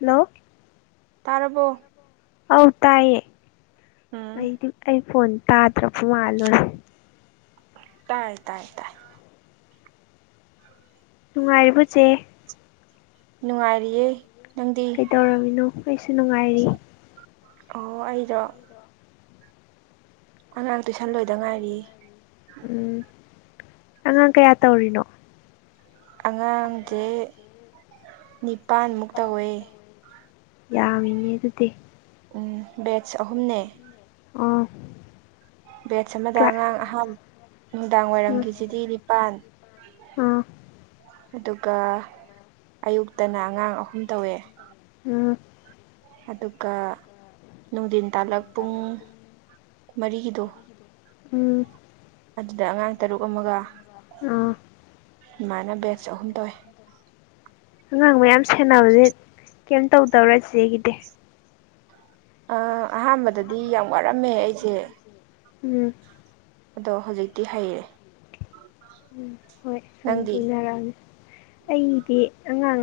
hello ꯇꯥꯔꯕꯣ ꯑꯧ ꯇꯥꯏꯌꯦ ꯎꯝ ꯑꯩꯗꯤ ꯑꯩ ꯐꯣꯟ ꯇꯥꯗ꯭ꯔꯕ ꯃꯥꯜꯂꯨꯔꯦ ꯇꯥꯏ ꯇꯥꯏ ꯅꯨꯡꯉꯥꯏꯔꯤꯕ ꯆꯦ ꯅꯨꯡꯉꯥꯏꯔꯤꯌꯦ ꯅꯪꯗꯤ ꯀꯩꯗꯧꯔꯝꯃꯤꯅꯣ ꯑꯩꯁꯨ ꯅꯨꯡꯉꯥꯏꯔꯤ ꯑꯣ ꯑꯩꯗꯣ ꯑꯉꯥꯡ ꯇꯨꯏꯁꯟ ꯂꯣꯏꯗ ꯉꯥꯏꯔꯤ ꯎꯝ ꯑꯉꯥꯡ ꯀꯌꯥ ꯇꯧꯔꯤꯅꯣ ꯑꯉꯥꯡꯁꯦ ꯅꯤꯄꯥꯟꯃꯨꯛ ꯇꯧꯋꯦ ꯌꯥꯝꯃꯤ ꯅꯦ ꯑꯗꯨꯗꯤ ꯎꯝ ꯕꯦꯠꯁ ꯑꯍꯨꯝꯅꯦ ꯑꯣ ꯕꯦꯠꯁ ꯑꯃꯗ ꯀ꯭ꯂꯥ ꯑꯉꯥꯡ ꯑꯍꯥꯟꯕ ꯅꯨꯡꯗꯥꯡ ꯎꯝ ꯋꯥꯏꯔꯝꯒꯤꯁꯤꯗꯤ ꯅꯤꯄꯥꯜ ꯑꯥ ꯑꯗꯨꯒ ꯑꯌꯨꯛꯇꯅ ꯑꯉꯥꯡ ꯑꯍꯨꯝ ꯇꯧꯋꯦ ꯎ ꯑꯗꯨꯒ ꯅꯨꯡꯊꯤꯟ ꯇꯥꯂꯛ ꯄꯨꯡ ꯃꯔꯤꯒꯤꯗꯣ ꯎꯝ ꯑꯗꯨꯗ ꯑꯉꯥꯡ ꯇꯔꯨꯛ ꯑꯃꯒ ꯑ ꯏꯃꯥꯏꯅ ꯕꯦꯠꯁ ꯑꯍꯨꯝ ꯇꯧꯋꯦ ꯑꯉꯥꯡ ꯃꯌꯥꯝ ꯁꯦꯟꯅꯕꯁꯦ ꯀꯩꯝꯇꯧꯗꯧꯔ ꯆꯦꯒꯤꯗꯤ ꯑꯍꯥꯟꯕꯗꯗꯤ ꯌꯥꯝ ꯋꯥꯔꯝꯃꯦ ꯑꯩꯁꯦ ꯎꯝ ꯑꯗꯣ ꯍꯧꯖꯤꯛꯇꯤ ꯍꯩꯔꯦ ꯎꯝ ꯍꯣꯏ ꯁꯨꯝ ꯅꯪꯒꯤ ꯂꯨꯅꯔꯛꯑꯅꯤ ꯑꯩꯗꯤ ꯑꯉꯥꯡ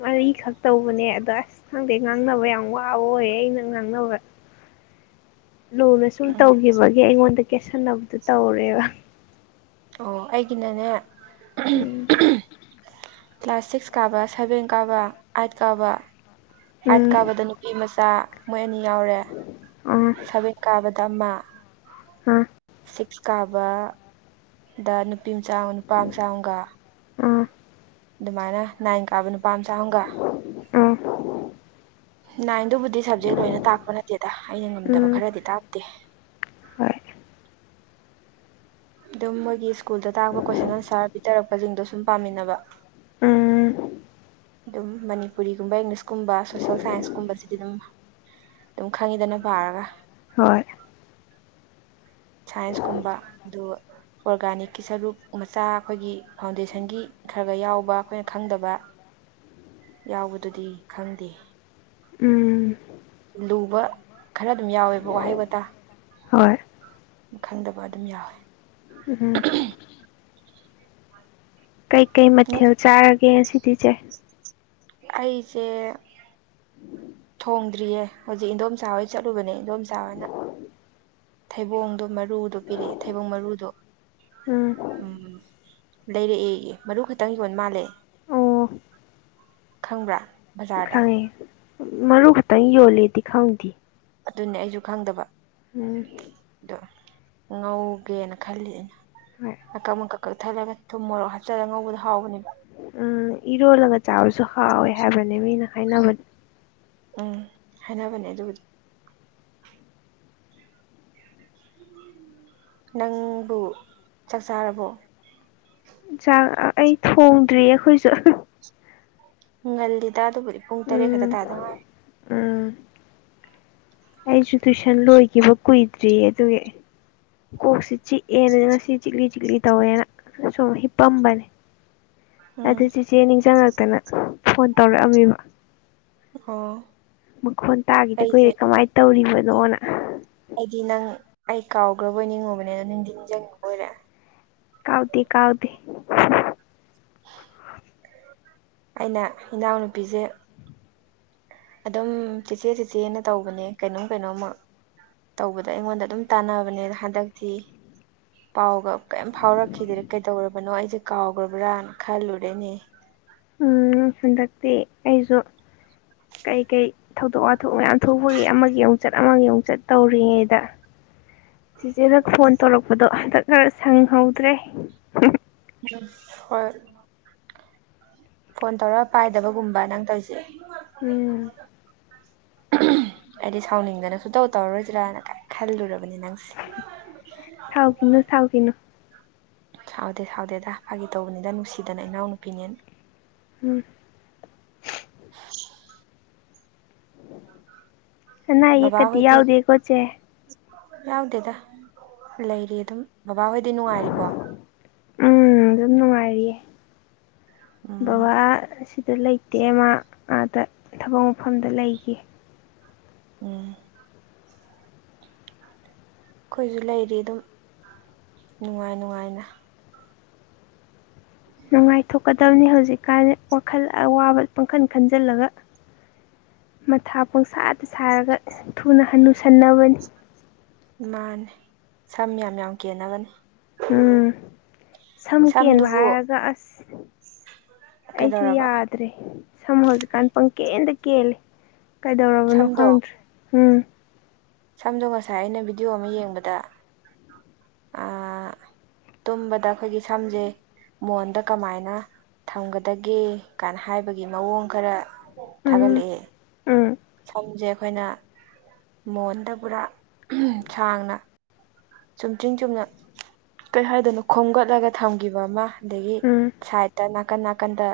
ꯃꯔꯤꯈꯛ ꯇꯧꯕꯅꯦ ꯑꯗ ꯑꯁ ꯈꯪꯗꯦ ꯉꯥꯡꯅꯕ ꯌꯥꯝ ꯋꯥꯕ ꯑꯣꯏꯌꯦꯦ ꯑꯩꯅ ꯉꯥꯡꯅꯕ ꯂꯨꯅ ꯁꯨꯝ ꯎꯝ ꯇꯧꯈꯤꯕꯒꯤ ꯑꯩꯉꯣꯟꯗ ꯀꯦꯠꯁꯟꯅꯕꯗꯨꯣ ꯇꯧꯔꯦꯕ ꯑꯣ ꯑꯩꯒꯤꯅꯅꯦ ꯎꯝ ꯀ꯭ꯂꯥꯁ ꯁꯤꯛꯁ ꯀꯥꯕ ꯁꯚꯦꯟ ꯀꯥꯕ ꯑꯥꯏꯠ ꯀꯥꯕ ꯑꯥꯏꯠ ꯎꯝ ꯀꯥꯕꯗꯅꯤ ꯅꯨꯄꯤ ꯃꯆꯥ ꯃꯣꯏ ꯑꯅꯤ ꯌꯥꯎꯔꯦ ꯑꯥ ꯁꯥꯕꯦꯟ ꯀꯥꯕꯗ ꯑꯃ ꯎꯝ ꯁꯤꯛꯁ ꯀꯥꯕ ꯗ ꯅꯨꯄꯤ ꯃꯆꯥ ꯑꯃꯥ ꯅꯨꯄꯥ ꯃꯆꯥ ꯑꯃꯒ ꯑꯥ ꯑꯗꯨꯃꯥꯏꯅ ꯅꯥꯏꯟ ꯀꯥꯕ ꯅꯨꯄꯥ ꯃꯆꯥ ꯑꯃꯒ ꯑ ꯅꯥꯏꯟꯗꯨꯕꯨꯗꯤ ꯁꯞꯖꯦꯛ ꯂꯣꯏꯅ ꯇꯥꯛꯄ ꯅꯠꯇꯦꯗ ꯑꯩꯅ ꯉꯝꯗꯕ ꯎꯝ ꯈꯔꯗꯤ ꯇꯥꯛꯇꯦ ꯍꯣꯏ ꯑꯗꯨꯝ ꯃꯣꯏꯒꯤ ꯁ꯭ꯀꯨꯜꯗ ꯇꯥꯛꯄ ꯀꯣꯏꯁꯟ ꯑꯟꯁꯥꯔ ꯄꯤꯊꯔꯛꯄꯁꯤꯡꯗꯣ ꯁꯨꯝ ꯄꯥꯃꯤꯟꯅꯕ ꯎꯝ ꯑꯗꯨꯝ ꯃꯅꯤꯄꯨꯔꯤꯒꯨꯝꯕ ꯏꯪꯂꯤꯁꯀꯨꯝꯕ ꯁꯣꯁꯦꯜ ꯁꯥꯏꯟꯁꯀꯨꯝꯕꯁꯤꯗꯤ ꯑꯗꯨꯝ ꯑꯗꯨꯝ ꯈꯪꯉꯤꯗꯅ ꯄꯥꯔꯒ ꯍꯣꯏ ꯁꯥꯏꯟꯁꯀꯨꯝꯕ ꯑꯗꯨ ꯑꯣꯔꯒꯥꯅꯤꯛꯀꯤ ꯁꯔꯨꯛ ꯃꯆꯥ ꯑꯩꯈꯣꯏꯒꯤ ꯐꯥꯎꯟꯗꯦꯁꯟꯒꯤ ꯈꯔꯒ ꯌꯥꯎꯕ ꯑꯩꯈꯣꯏꯅ ꯈꯪꯗꯕ [unintelligible] ꯌꯥꯎꯕꯗꯨꯗꯤ ꯈꯪꯗꯦ ꯎꯝ ꯂꯨꯕ ꯈꯔ ꯑꯗꯨꯝ ꯌꯥꯎꯋꯦꯕ ꯋꯥꯍꯩ ꯋꯥꯇꯥ ꯍꯣꯏ ꯈꯪꯗꯕ ꯑꯗꯨꯝ ꯌꯥꯎꯋꯦ ꯎꯝ ꯀꯩꯀꯩ ꯃꯊꯦꯜ ꯆꯥꯔꯒꯦ ꯁꯤꯗꯤꯁꯦ ꯑꯩꯁꯦ ꯊꯣꯡꯗ꯭ꯔꯤꯌꯦ ꯍꯧꯖꯤꯛ ꯏꯟꯗꯣꯝꯆꯥ ꯍꯣꯏ ꯆꯠꯂꯨꯕꯅꯦ ꯏꯟꯗꯣꯝꯆꯥꯅ ꯊꯩꯕꯣꯡꯗꯣ ꯃꯔꯨꯗꯣ ꯄꯤꯔꯛꯑꯦ ꯊꯩꯕꯣꯡ ꯃꯔꯨꯗꯣ ꯎꯝ ꯎꯝ ꯂꯩꯔꯛꯑꯦ ꯃꯔꯨ ꯈꯛꯇꯪ ꯌꯣꯟ ꯃꯥꯜꯂꯦ ꯑꯣ ꯈꯪꯕ꯭ꯔꯥ ꯕꯖꯥꯔꯗ ꯈꯪꯉꯦ ꯃꯔꯨ ꯈꯛꯇꯪ ꯌꯣꯜꯂꯦꯗꯤ ꯈꯪꯗꯦ ꯑꯗꯨꯅꯦ ꯑꯩꯁꯨ ꯈꯪꯗꯕ ꯎꯝ ꯑꯗꯣ ꯉꯧꯒꯦꯅ ꯈꯜꯂꯤ ꯑꯩꯅ ꯍꯣꯏ ꯃꯀꯛ ꯃꯀꯛ ꯀꯛꯊꯠꯂꯒ ꯊꯨꯝꯃꯣꯔꯣꯛ ꯍꯥꯞꯆꯤꯜꯂ ꯉꯧꯕꯗꯣ ꯍꯥꯎꯕꯅꯦꯕ ꯎꯝ ꯏꯔꯣꯜꯂꯒ ꯆꯥꯕꯁꯨ ꯍꯥꯎꯋꯦ ꯍꯥꯏꯕꯅꯦ ꯃꯤꯅ ꯍꯥꯏꯅꯕꯅꯦ ꯎꯝ ꯍꯥꯏꯅꯕꯅꯦ ꯑꯗꯨꯕꯨꯗꯤ ꯅꯪꯕꯨ ꯆꯥꯛꯆꯥꯥꯔꯕꯣ ꯆꯥꯛ ꯑꯩ ꯊꯣꯡꯗ꯭ꯔꯤꯌꯦ ꯑꯩꯈꯣꯏꯁꯨ ꯉꯜꯂꯤꯗꯥ ꯑꯗꯨꯕꯨꯗꯤ ꯄꯨꯡ ꯇꯔꯦꯠ ꯈꯛꯇ ꯎꯝ ꯇꯥꯗꯉꯥꯏꯔꯤ ꯎꯝ ꯑꯩꯁꯨ ꯇꯨꯏꯁꯟ ꯂꯣꯏꯈꯤꯕ ꯀꯨꯏꯗ꯭ꯔꯤꯌꯦ ꯑꯗꯨꯒꯤ ꯀꯣꯛꯁꯤ ꯆꯤꯛꯑꯦꯅ ꯉꯁꯤ ꯆꯤꯛꯂꯤ ꯆꯤꯛꯂꯤ ꯇꯧꯋꯦꯅ ꯑꯗꯨꯏꯁꯨꯝ ꯍꯤꯄꯝꯕꯅꯦ ꯎꯝ ꯑꯗꯨ ꯆꯤꯆꯦ ꯅꯤꯡꯁꯤꯡꯉꯛꯇꯅ ꯐꯣꯟ ꯇꯧꯔꯛꯑꯝꯃꯤꯕ ꯑꯣ ꯃꯈꯣꯟ ꯇꯥꯒꯤꯗ ꯑꯩꯁꯦ ꯀꯨꯏꯔꯦ ꯀꯃꯥꯏꯅ ꯇꯧꯔꯤꯕꯅꯣꯅ ꯑꯩꯗꯤ ꯅꯪ ꯑꯩ ꯀꯥꯎꯈ꯭ꯔꯕꯣꯏ ꯅꯤꯡꯉꯨꯕꯅꯦ ꯑꯗꯣ ꯅꯤꯡꯗꯤ ꯅꯤꯡꯁꯤꯡꯉꯤ ꯕꯣꯏꯔꯦ ꯀꯥꯎꯗꯦ ꯀꯥꯎꯗꯦ [inaudible] ꯑꯩꯅ ꯏꯅꯥꯎꯅꯨꯄꯤꯁꯦ ꯑꯗꯨꯝ ꯆꯦꯆꯦ ꯆꯦꯆꯦꯅ ꯇꯧꯕꯅꯦ ꯀꯩꯅꯣꯝ ꯀꯩꯅꯣꯝꯃ ꯇꯧꯕꯗ ꯑꯩꯉꯣꯟꯗ ꯑꯗꯨꯝ ꯇꯥꯟꯅꯕꯅꯦ ꯍꯟꯗꯛꯇꯛꯇꯤ ꯄꯥꯎꯒ ꯀꯩꯝ ꯐꯥꯎꯔꯛꯈꯤꯗꯔꯦ ꯀꯩꯗꯧꯔꯕꯅꯣ ꯑꯩꯁꯦ ꯀꯥꯎꯈ꯭ꯔꯕ꯭ꯔꯅ ꯈꯜꯂꯨꯔꯦꯅꯦ ꯎ ꯍꯟꯗꯛꯇꯤ ꯑꯩꯁꯨ ꯀꯩꯀꯩ ꯊꯧꯗꯣꯛ ꯋꯥꯊꯣꯛ ꯃꯌꯥꯝ ꯊꯣꯛꯄꯒꯤ ꯑꯃꯒꯤ ꯑꯃꯨꯛꯆꯠ ꯑꯃꯒꯤ ꯑꯃꯨꯛꯆꯠ ꯇꯧꯔꯤꯉꯩꯗ ꯆꯤꯆꯦꯗ ꯐꯣꯟ ꯇꯧꯔꯛꯄꯗꯣ ꯍꯟꯗꯛ ꯈꯔ ꯁꯪꯍꯧꯗ꯭ꯔꯦ ꯍꯣꯏ ꯐꯣꯟ ꯇꯧꯔ ꯄꯥꯏꯗꯕꯒꯨꯝꯕ ꯅꯪ ꯇꯧꯔꯤꯁꯦ ꯎꯝ ꯍꯥꯏꯗꯤ ꯁꯥꯎꯅꯤꯡꯗꯅ ꯁꯨꯇꯧ ꯇꯧꯔꯔꯣꯏꯗꯔꯥꯅ ꯈꯜꯂꯨꯔꯕꯅꯤ ꯅꯪꯁꯦ ꯆꯥꯎ ꯀꯅꯣ ꯆꯥꯎ ꯀꯅꯣ ꯁꯥꯎꯗꯦ ꯁꯥꯎꯗꯦ ꯑꯗ ꯐꯥꯒꯤ ꯇꯧꯕꯅꯤꯗ ꯅꯨꯡꯁꯤꯗꯅ ꯏꯅꯥꯎꯅ ꯅꯨꯄꯤꯅꯦ ꯎꯝ ꯑ ꯅꯥ ꯌꯦ ꯕꯕꯥ ꯀꯗꯤ ꯍꯣꯏꯗꯤ ꯌꯥꯎꯗꯦ ꯀꯣꯠꯁꯦ ꯌꯥꯎꯗꯦꯗ ꯂꯩꯔꯤ ꯑꯗꯨꯝ ꯕꯕꯥꯍꯣꯏꯗꯤ ꯅꯨꯡꯉꯥꯏꯔꯤꯕꯣ ꯎꯝ ꯑꯗꯨꯝ ꯅꯨꯡꯉꯥꯏꯔꯤꯌꯦ ꯎꯝ ꯕꯕꯥ ꯁꯤꯗ ꯂꯩ ꯗꯦ ꯑꯃ ꯑꯥꯗ ꯊꯕꯛ ꯃꯐꯝꯗ ꯂꯩꯈꯤ ꯎꯝ ꯑꯩꯈꯣꯏꯁꯨ ꯂꯩꯔꯤ ꯑꯗꯨꯝ ꯅꯨꯡꯉꯥꯏ ꯅꯨꯡꯉꯥꯏꯅ ꯅꯨꯡꯉꯥꯏꯊꯣꯛꯀꯗꯕꯅꯤ ꯍꯧꯖꯤꯛꯀꯥꯟ ꯋꯥꯈꯜ ꯑꯋꯥꯕ ꯄꯥꯡꯈꯟ ꯈꯟꯖꯤꯜꯂꯒ ꯃꯊꯥ ꯄꯣꯡꯁꯥꯗ ꯁꯥꯔꯒ ꯊꯨꯅ ꯍꯅꯨꯁꯟꯅꯕꯅꯤ ꯃꯥꯅꯦ ꯁꯝ ꯌꯥꯝ ꯌꯥꯝ ꯀꯦꯟꯅꯅꯕꯅꯦ ꯎꯝ ꯁꯝ ꯀꯦꯟꯕ ꯁꯝꯗꯨꯕꯨ ꯍꯥꯏꯔꯒ ꯑꯁ ꯑꯩꯁꯨ ꯀꯩꯗꯧꯔꯕ ꯌꯥꯗ꯭ꯔꯦ ꯁꯝ ꯍꯧꯖꯤꯛꯀꯥꯟ ꯄꯪꯀꯦꯟꯗ ꯀꯦꯜꯂꯦ ꯀꯩꯗꯧꯔꯕꯅꯣ ꯁꯝꯗꯣ ꯈꯪꯗ꯭ꯔꯦ ꯎꯝ ꯁꯝꯗꯣ ꯉꯁꯥꯏ ꯑꯩꯅ ꯚꯤꯗꯤꯑꯣ ꯑꯃ ꯌꯦꯡꯕꯗ ꯑꯥ [unintelligible] ꯇꯨꯝꯕꯗ ꯑꯩꯈꯣꯏꯒꯤ ꯁꯝꯖꯦ ꯃꯣꯟꯗ ꯀꯃꯥꯏꯅ ꯊꯝꯒꯗꯒꯦ ꯀꯥꯏꯅ ꯍꯥꯏꯕꯒꯤ ꯃꯑꯣꯡ ꯈꯔ ꯊꯥꯒꯠꯂꯛꯑꯦ ꯎꯥ ꯁꯝꯁꯦ ꯑꯩꯈꯣꯏꯅ ꯃꯣꯟꯗ ꯄꯨꯔꯥ ꯁꯥꯡꯅ ꯆꯨꯝꯆꯤꯡ ꯆꯨꯝꯅ ꯀꯔꯤ ꯍꯥꯏꯗꯣꯏꯅꯣ ꯈꯣꯝꯒꯠꯂꯒ ꯊꯝꯈꯤꯕ ꯑꯃ ꯑꯗꯒꯤ ꯎꯝ ꯁꯥꯏꯠ ꯗ ꯅꯥꯀꯟ ꯅꯥꯀꯟꯗ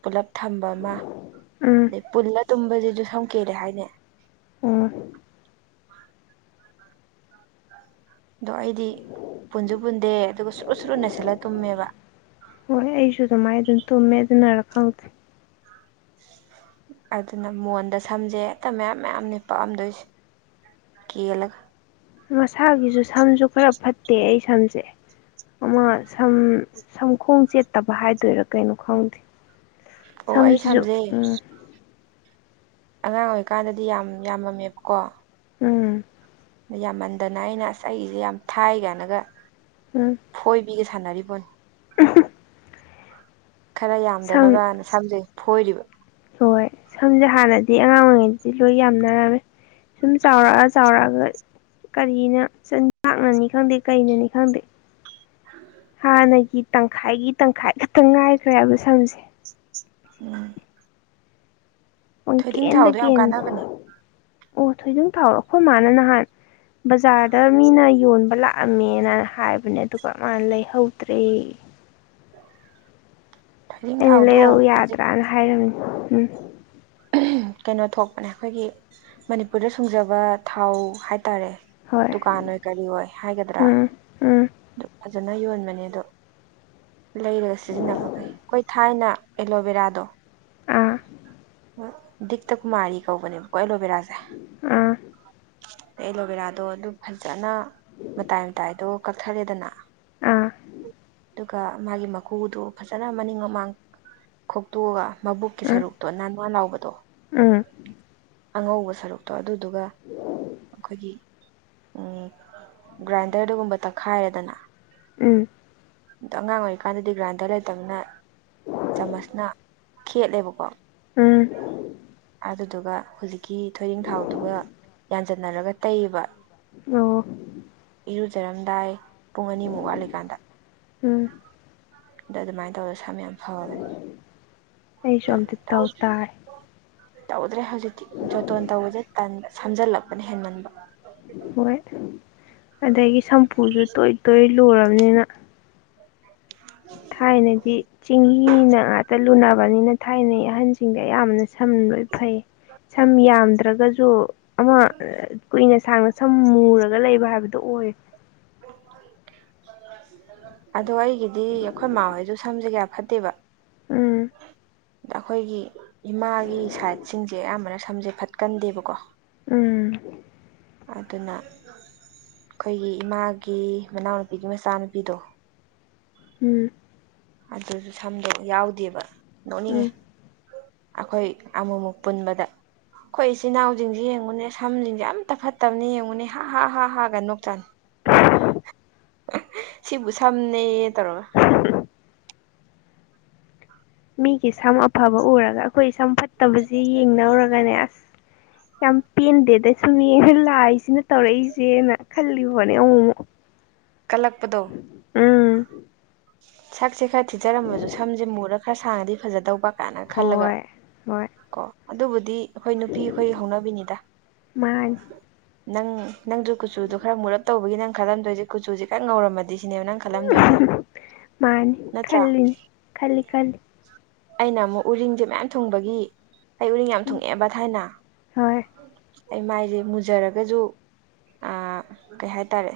ꯄꯨꯂꯞ ꯊꯝꯕ ꯑꯃ ꯎꯝ ꯑꯗꯩ ꯄꯨꯜꯂ ꯇꯨꯝꯕꯁꯤꯁꯨ ꯁꯝ ꯀꯦꯔꯦ ꯍꯥꯏꯅꯦ ꯎꯝ ꯑꯗꯣ ꯑꯩꯗꯤ ꯄꯨꯟꯁꯨ ꯄꯨꯟꯗꯦ ꯑꯗꯨꯒ ꯁꯨꯔꯨ ꯁꯨꯔꯨ ꯅꯩꯁꯤꯜꯂ ꯇꯨꯝꯃꯦꯕ ꯍꯣꯏ ꯑꯩꯁꯨ ꯑꯗꯨꯃꯥꯏꯅ ꯑꯗꯨꯝ ꯇꯨꯝꯃꯦ ꯑꯗꯨꯅꯔ ꯈꯪꯗꯦ ꯑꯗꯨꯅ ꯃꯣꯟꯗ ꯁꯝꯖꯦ ꯍꯦꯛꯇ ꯃꯌꯥꯝ ꯃꯌꯥꯝꯅꯤ ꯄꯥꯛꯑꯝꯗꯣꯏꯁꯦ ꯀꯦꯜꯂꯒ ꯃꯁꯥꯒꯤꯁꯨ ꯁꯝꯁꯨ ꯈꯔ ꯐꯠꯇꯦ ꯑꯩ ꯁꯝꯁꯦ ꯑꯃ ꯁꯝ ꯁꯝꯈꯣꯡ ꯆꯦꯠꯇꯕ ꯍꯥꯏꯗꯣꯏꯔꯥ ꯀꯩꯅꯣ ꯈꯪꯗꯦ ꯑꯣ ꯑꯩ ꯁꯝꯁꯤꯁꯨ ꯁꯝꯖꯦ ꯎꯝ ꯑꯉꯥꯡ ꯑꯣꯏꯔꯤꯀꯥꯟꯗꯗꯤ ꯌꯥꯝ ꯌꯥꯝꯃꯝꯃꯦꯕꯀꯣ ꯎꯝ ꯌꯥꯝꯃꯟꯗꯅ ꯑꯩꯅ ꯑꯁ ꯑꯩꯁꯦ ꯌꯥꯝ ꯊꯥꯏ ꯀꯥꯏꯅꯒ ꯎꯝ ꯐꯣꯏꯕꯤꯒ ꯁꯥꯟꯅꯔꯤꯕꯣꯟꯅꯤ ꯎ ꯈꯔ ꯁꯝ ꯌꯥꯝꯗꯅꯕꯅ ꯁꯝꯖꯦ ꯐꯣꯏꯔꯤꯕ ꯍꯣꯏ ꯁꯝꯁꯦ ꯍꯥꯟꯅꯗꯤ ꯑꯉꯥꯡ ꯑꯣꯏꯔꯤꯉꯩꯗꯗꯤ ꯂꯣꯏ ꯌꯥꯝꯅꯔꯝꯃꯦ ꯁꯨꯝ ꯆꯥꯎꯔꯛꯑ ꯆꯥꯎꯔꯛꯑꯒ ꯀꯔꯤꯅꯥꯛꯅꯅꯤ ꯈꯪꯗꯦ ꯀꯩꯅꯅꯤ ꯈꯪꯗꯦ ꯍꯥꯟꯅꯒꯤ ꯇꯪꯈꯥꯏꯒꯤ ꯇꯪꯈꯥꯏ ꯈꯛꯇ ꯉꯥꯏꯈ꯭ꯔꯦ ꯍꯥꯏꯕ ꯁꯝꯁꯦ ꯎꯝ ꯊꯣꯏꯗꯤꯡ ꯄꯨꯡꯀꯦꯟꯗ ꯊꯥꯎꯗꯣ ꯌꯥꯝ ꯀꯦꯟ ꯀꯥꯟꯅꯕꯅꯦ ꯑꯣ ꯊꯣꯏꯗꯣꯛ ꯊꯥꯎꯔꯣ ꯑꯩꯈꯣꯏ ꯃꯥꯅ ꯅꯍꯥꯟ ꯕꯖꯥꯔꯗ ꯃꯤꯅ ꯌꯣꯟꯕ ꯂꯥꯛ ꯂꯛꯑꯝꯃꯦꯅ ꯍꯥꯏꯕꯅꯦ ꯑꯗꯨꯒ ꯃꯥꯅ ꯂꯩꯍꯧꯗ꯭ꯔꯦ ꯐꯩꯖꯤꯡ ꯑꯩꯅ ꯊꯥꯎꯗꯣ ꯂꯩꯔꯛꯎ ꯍꯧꯖꯤꯛ ꯌꯥꯗ꯭ꯔꯥꯅ ꯍꯥꯏꯔꯝꯅꯤ ꯎꯝ ꯀꯩꯅꯣ ꯊꯣꯛꯄꯅꯦ ꯑꯩꯈꯣꯏꯒꯤ ꯃꯅꯤꯄꯨꯔꯗ ꯁꯨꯡꯖꯕ ꯊꯥꯎ ꯍꯥꯏꯇꯥꯔꯦ ꯍꯣꯏ ꯗꯨꯀꯥꯟ ꯑꯣꯏ ꯀꯔꯤ ꯑꯣꯏ ꯍꯥꯏꯒꯗ꯭ꯔꯥ ꯎꯝ ꯎꯝ ꯑꯗꯨ ꯐꯖꯅ ꯌꯣꯟꯕꯅꯦ ꯑꯗꯣ ꯂꯩꯔꯒ ꯁꯤꯖꯤꯟꯅꯕ ꯐꯩ ꯑꯩꯈꯣꯏ ꯊꯥꯏꯅ ꯑꯦꯂꯣꯕꯦꯔꯥꯗꯣ ꯑꯥ ꯗꯤꯛꯇ ꯀꯨꯃꯥꯔꯤ ꯀꯧꯕꯅꯦꯕꯀꯣ ꯑꯦꯂꯣꯕꯦꯔꯥꯁꯦ ꯑꯥ ꯑꯦꯂꯣꯚꯦꯔꯥꯗꯣ ꯑꯗꯨ ꯐꯖꯅ ꯃꯇꯥꯏ ꯃꯇꯥꯏꯗꯣ ꯀꯛꯊꯔꯦꯗꯅ ꯑꯥ ꯑꯗꯨꯒ ꯃꯥꯒꯤ ꯃꯀꯨꯗꯣ ꯐꯖꯅ ꯃꯅꯤꯡ ꯃꯃꯥꯡ ꯈꯣꯛꯇꯣꯛꯑꯒ ꯃꯕꯨꯛꯀꯤ ꯎꯝ ꯁꯔꯨꯛꯇꯣ ꯅꯥꯟ ꯅꯥꯟ ꯂꯥꯎꯕꯗꯣ ꯎꯝ ꯑꯉꯧꯕ ꯁꯔꯨꯛꯇꯣ ꯑꯗꯨꯗꯨꯒ ꯑꯩꯈꯣꯏꯒꯤ ꯒ꯭ꯔꯥꯏꯟꯗꯔꯗꯒꯨꯝꯕ ꯇꯛꯈꯥꯏꯔꯦꯗꯅ ꯎꯝ ꯑꯗꯣ ꯑꯉꯥꯡ ꯑꯣꯏꯔꯤꯀꯥꯟꯗꯗꯤ ꯒ꯭ꯔꯥꯟꯗ ꯂꯩꯇꯕꯅꯤꯅ ꯆꯥꯃꯁꯅ ꯈꯦꯠꯂꯦꯕꯀꯣ ꯎꯝ ꯑꯗꯨꯗꯨꯒ ꯍꯧꯖꯤꯛꯀꯤ ꯊꯣꯏꯗꯤꯡ ꯊꯥꯎꯗꯨꯒ ꯌꯥꯟꯖꯟꯅꯔꯒ ꯇꯩꯌꯦꯕ ꯑꯣ ꯏꯔꯨꯖꯔꯝꯗꯥꯏ ꯄꯨꯡ ꯑꯅꯤꯃꯨꯛ ꯋꯥꯠꯂꯤꯀꯥꯟꯗ ꯎꯝ ꯑꯗ ꯑꯗꯨꯃꯥꯏꯅ ꯇꯧꯔꯒ ꯁꯝ ꯌꯥꯝ ꯐꯕꯅꯤ ꯑꯩꯁꯨ ꯑꯝꯇ ꯇꯧ ꯇꯥꯔꯦ ꯇꯧꯗ꯭ꯔꯦ ꯍꯧꯖꯤꯛꯇꯤ ꯖꯣꯇꯣꯟ ꯇꯧꯕꯁꯦ ꯁꯝꯖꯜꯂꯛꯄꯅ ꯍꯦꯟꯃꯟꯕ ꯍꯣꯏ ꯑꯗꯒꯤ ꯁꯝꯄꯨꯁꯨ ꯇꯣꯏ ꯇꯣꯏ ꯂꯨꯔꯕꯅꯤꯅ [unintelligible] ꯊꯥꯏꯅꯗꯤ ꯆꯦꯡꯍꯤꯅ ꯉꯥꯛꯇ ꯂꯨꯅꯕꯅꯤꯅ ꯊꯥꯏꯅꯩ ꯑꯍꯟꯁꯤꯡꯗ ꯑꯌꯥꯝꯅ ꯁꯝ ꯂꯣꯏ ꯐꯩ ꯁꯝ ꯌꯥꯝꯗ꯭ꯔꯒꯁꯨ ꯑꯃ ꯀꯨꯏꯅ ꯁꯥꯡꯅ ꯁꯝ ꯃꯨꯔꯒ ꯂꯩꯕ ꯍꯥꯏꯕꯗꯣ ꯑꯣꯏꯌꯦ [unintelligible] ꯑꯗꯣ ꯑꯩꯒꯤꯗꯤ ꯑꯩꯈꯣꯏꯃꯥꯍꯣꯏꯁꯨ ꯁꯝꯁꯦ ꯀꯌꯥ ꯐꯠꯇꯦꯕ ꯎꯝ ꯑꯗ ꯑꯩꯈꯣꯏꯒꯤ ꯏꯃꯥꯒꯤ ꯁꯥꯏꯠ ꯁꯤꯡꯁꯦ ꯑꯌꯥꯝꯕꯅ ꯁꯝꯁꯦ ꯐꯠꯀꯟꯗꯦꯕꯀꯣ ꯎꯝ ꯑꯗꯨꯅ ꯑꯩꯈꯣꯏꯒꯤ ꯏꯃꯥꯒꯤ ꯃꯅꯥꯎꯅꯨꯄꯤꯒꯤ ꯃꯆꯥꯅꯨꯄꯤꯗꯣ ꯎꯝ ꯑꯗꯨꯁꯨ ꯁꯝꯗꯣ ꯌꯥꯎꯗꯦꯕ ꯅꯣꯛꯅꯤꯡꯉꯦ ꯎꯝ ꯑꯩꯈꯣꯏ ꯑꯃꯨꯛꯃꯨꯛ ꯄꯨꯟꯕꯗ ꯑꯩꯈꯣꯏ ꯏꯆꯤꯜ ꯏꯅꯥꯎꯁꯤꯡꯁꯤ ꯌꯦꯡꯉꯨꯅꯦ ꯁꯝꯁꯤꯡꯁꯦ ꯑꯝꯇ ꯐꯠꯇꯕꯅꯦ ꯌꯦꯡꯉꯨꯅꯦ ꯍꯥ ꯍꯥ ꯍꯥꯒ ꯅꯣꯛꯇꯅ [unintelligible] ꯁꯤꯕꯨ ꯁꯝꯅꯦꯌꯦ ꯇꯧꯔꯒ ꯃꯤꯒꯤ ꯁꯝ ꯑꯐꯕ ꯎꯔꯒ ꯑꯩꯈꯣꯏ ꯁꯝ ꯐꯠꯇꯕꯁꯤ ꯌꯦꯡꯅꯔꯨꯔꯒꯅꯦ ꯑꯁ ꯌꯥꯝ ꯄꯦꯟꯗꯦꯗ ꯁꯨꯝ ꯌꯦꯡꯉ ꯂꯥꯏꯁꯤꯅ ꯇꯧꯔꯛꯏꯁꯦꯅ ꯈꯜꯂꯤ ꯄꯣꯠꯅꯤ ꯑꯃꯨꯛꯃꯨꯛ [unintelligible] ꯀꯜꯂꯛꯄꯗꯣ ꯎꯝ ꯁꯛꯁꯦ ꯈꯔ ꯊꯤꯖꯔꯝꯃꯁꯨ ꯁꯝꯁꯦ ꯃꯨꯔ ꯈꯔ ꯁꯥꯡꯉꯗꯤ ꯐꯖꯗꯧꯕ ꯀꯥꯏꯅ ꯈꯜꯂꯒ ꯍꯣꯏ ꯍꯣꯏ ꯀꯣ ꯑꯗꯨꯕꯨꯗꯤ ꯑꯩꯈꯣꯏ ꯅꯨꯄꯤ ꯑꯩꯈꯣꯏꯒꯤ ꯍꯧꯅꯕꯤꯅꯤꯗ ꯃꯥꯅꯤ ꯅꯪ ꯅꯪꯁꯨ ꯀꯨꯆꯨꯗꯣ ꯈꯔ ꯃꯨꯔꯞ ꯇꯧꯕꯒꯤ ꯅꯪ ꯈꯜꯂꯝꯗꯣꯏꯁꯦ ꯀꯨꯆꯨꯁꯦ ꯈꯔ ꯉꯧꯔꯝꯃꯗꯤ ꯁꯤꯅꯦꯕ ꯅꯪ ꯈꯜꯂꯝꯗꯣꯏꯁꯦ ꯃꯥꯅꯤ ꯅꯠꯇ꯭ꯔꯥ ꯈꯜꯂꯤꯅꯦ ꯈꯜꯂꯤ ꯈꯜꯂꯤ ꯑꯩꯅ ꯑꯃꯨꯛ ꯎꯔꯤꯡꯁꯦ ꯃꯌꯥꯝ ꯊꯨꯡꯕꯒꯤ ꯑꯩ ꯎꯔꯤꯡ ꯌꯥꯝ ꯎꯝ ꯊꯨꯡꯉꯛꯑꯦꯕ ꯊꯥꯏꯅ ꯍꯣꯏ ꯑꯩ ꯃꯥꯏꯁꯦ ꯃꯨꯖꯔꯒꯁꯨ ꯀꯩ ꯍꯥꯏꯇꯥꯔꯦ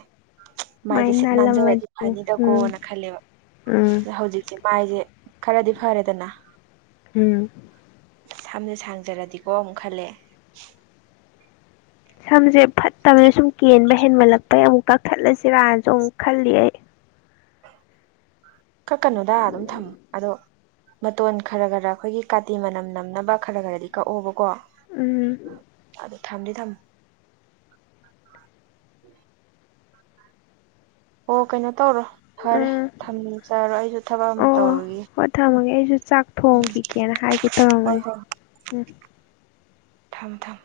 ꯃꯥꯏ ꯃꯥꯏꯁꯦ ꯁꯤꯠ ꯅꯥꯟꯖꯔꯗꯤ ꯅꯥꯜꯂꯝꯃꯗꯤ ꯎꯝ ꯐꯅꯤꯗꯀ‌ꯣꯅ ꯈꯜꯂꯦꯕ ꯎꯝ ꯑꯗ ꯍꯧꯖꯤꯛꯁꯦ ꯃꯥꯏꯁꯦ ꯈꯔꯗꯤ ꯐꯔꯦꯗꯅ ꯎꯝ ꯁꯝꯁꯦ ꯁꯥꯡꯖꯔꯗꯤꯀꯣ ꯑꯃꯨꯛ ꯈꯜꯂꯦ ꯁꯝꯁꯦ ꯐꯠꯇꯕꯅ ꯁꯨꯝ ꯀꯦꯟꯕ ꯍꯦꯟꯃꯜꯂꯛꯄꯩ ꯑꯃꯨꯛ ꯀꯛꯊꯠꯂꯁꯤꯔꯅꯁꯨ ꯑꯃꯨꯛ ꯈꯜꯂꯤ ꯑꯩ ꯀꯛꯀꯅꯣꯗ ꯑꯗꯨꯝ ꯊꯝꯃ ꯑꯗꯣ ꯃꯇꯣꯟ ꯈꯔ ꯈꯔ ꯑꯩꯈꯣꯏꯒꯤ ꯀꯥꯇꯤ ꯃꯅꯝ ꯅꯝꯅꯕ ꯈꯔ ꯈꯔꯗꯤ ꯀꯛꯑꯣꯕꯀꯣ ꯎꯝ ꯑꯗꯨ ꯊꯝꯗꯤ ꯊꯝꯃꯣ [unintelligible] ꯑꯣ ꯀꯩꯅꯣ ꯇꯧꯔꯣ ꯐꯔꯦ ꯎꯝ ꯊꯝꯖꯔꯣ ꯑꯩꯁꯨ ꯊꯕꯛ ꯑꯃ ꯑꯣ ꯇꯧꯔꯨꯒꯤꯒꯦ ꯍꯣ ꯊꯝꯃꯒꯦ ꯑꯩꯁꯨ ꯆꯥꯛ ꯎꯝ ꯊꯣꯡꯈꯤꯒꯦꯅ ꯍꯥꯏꯒꯦ ꯍꯣꯏ ꯇꯧꯔꯝꯕꯅꯦ ꯎꯝ ꯊꯝ ꯊꯝ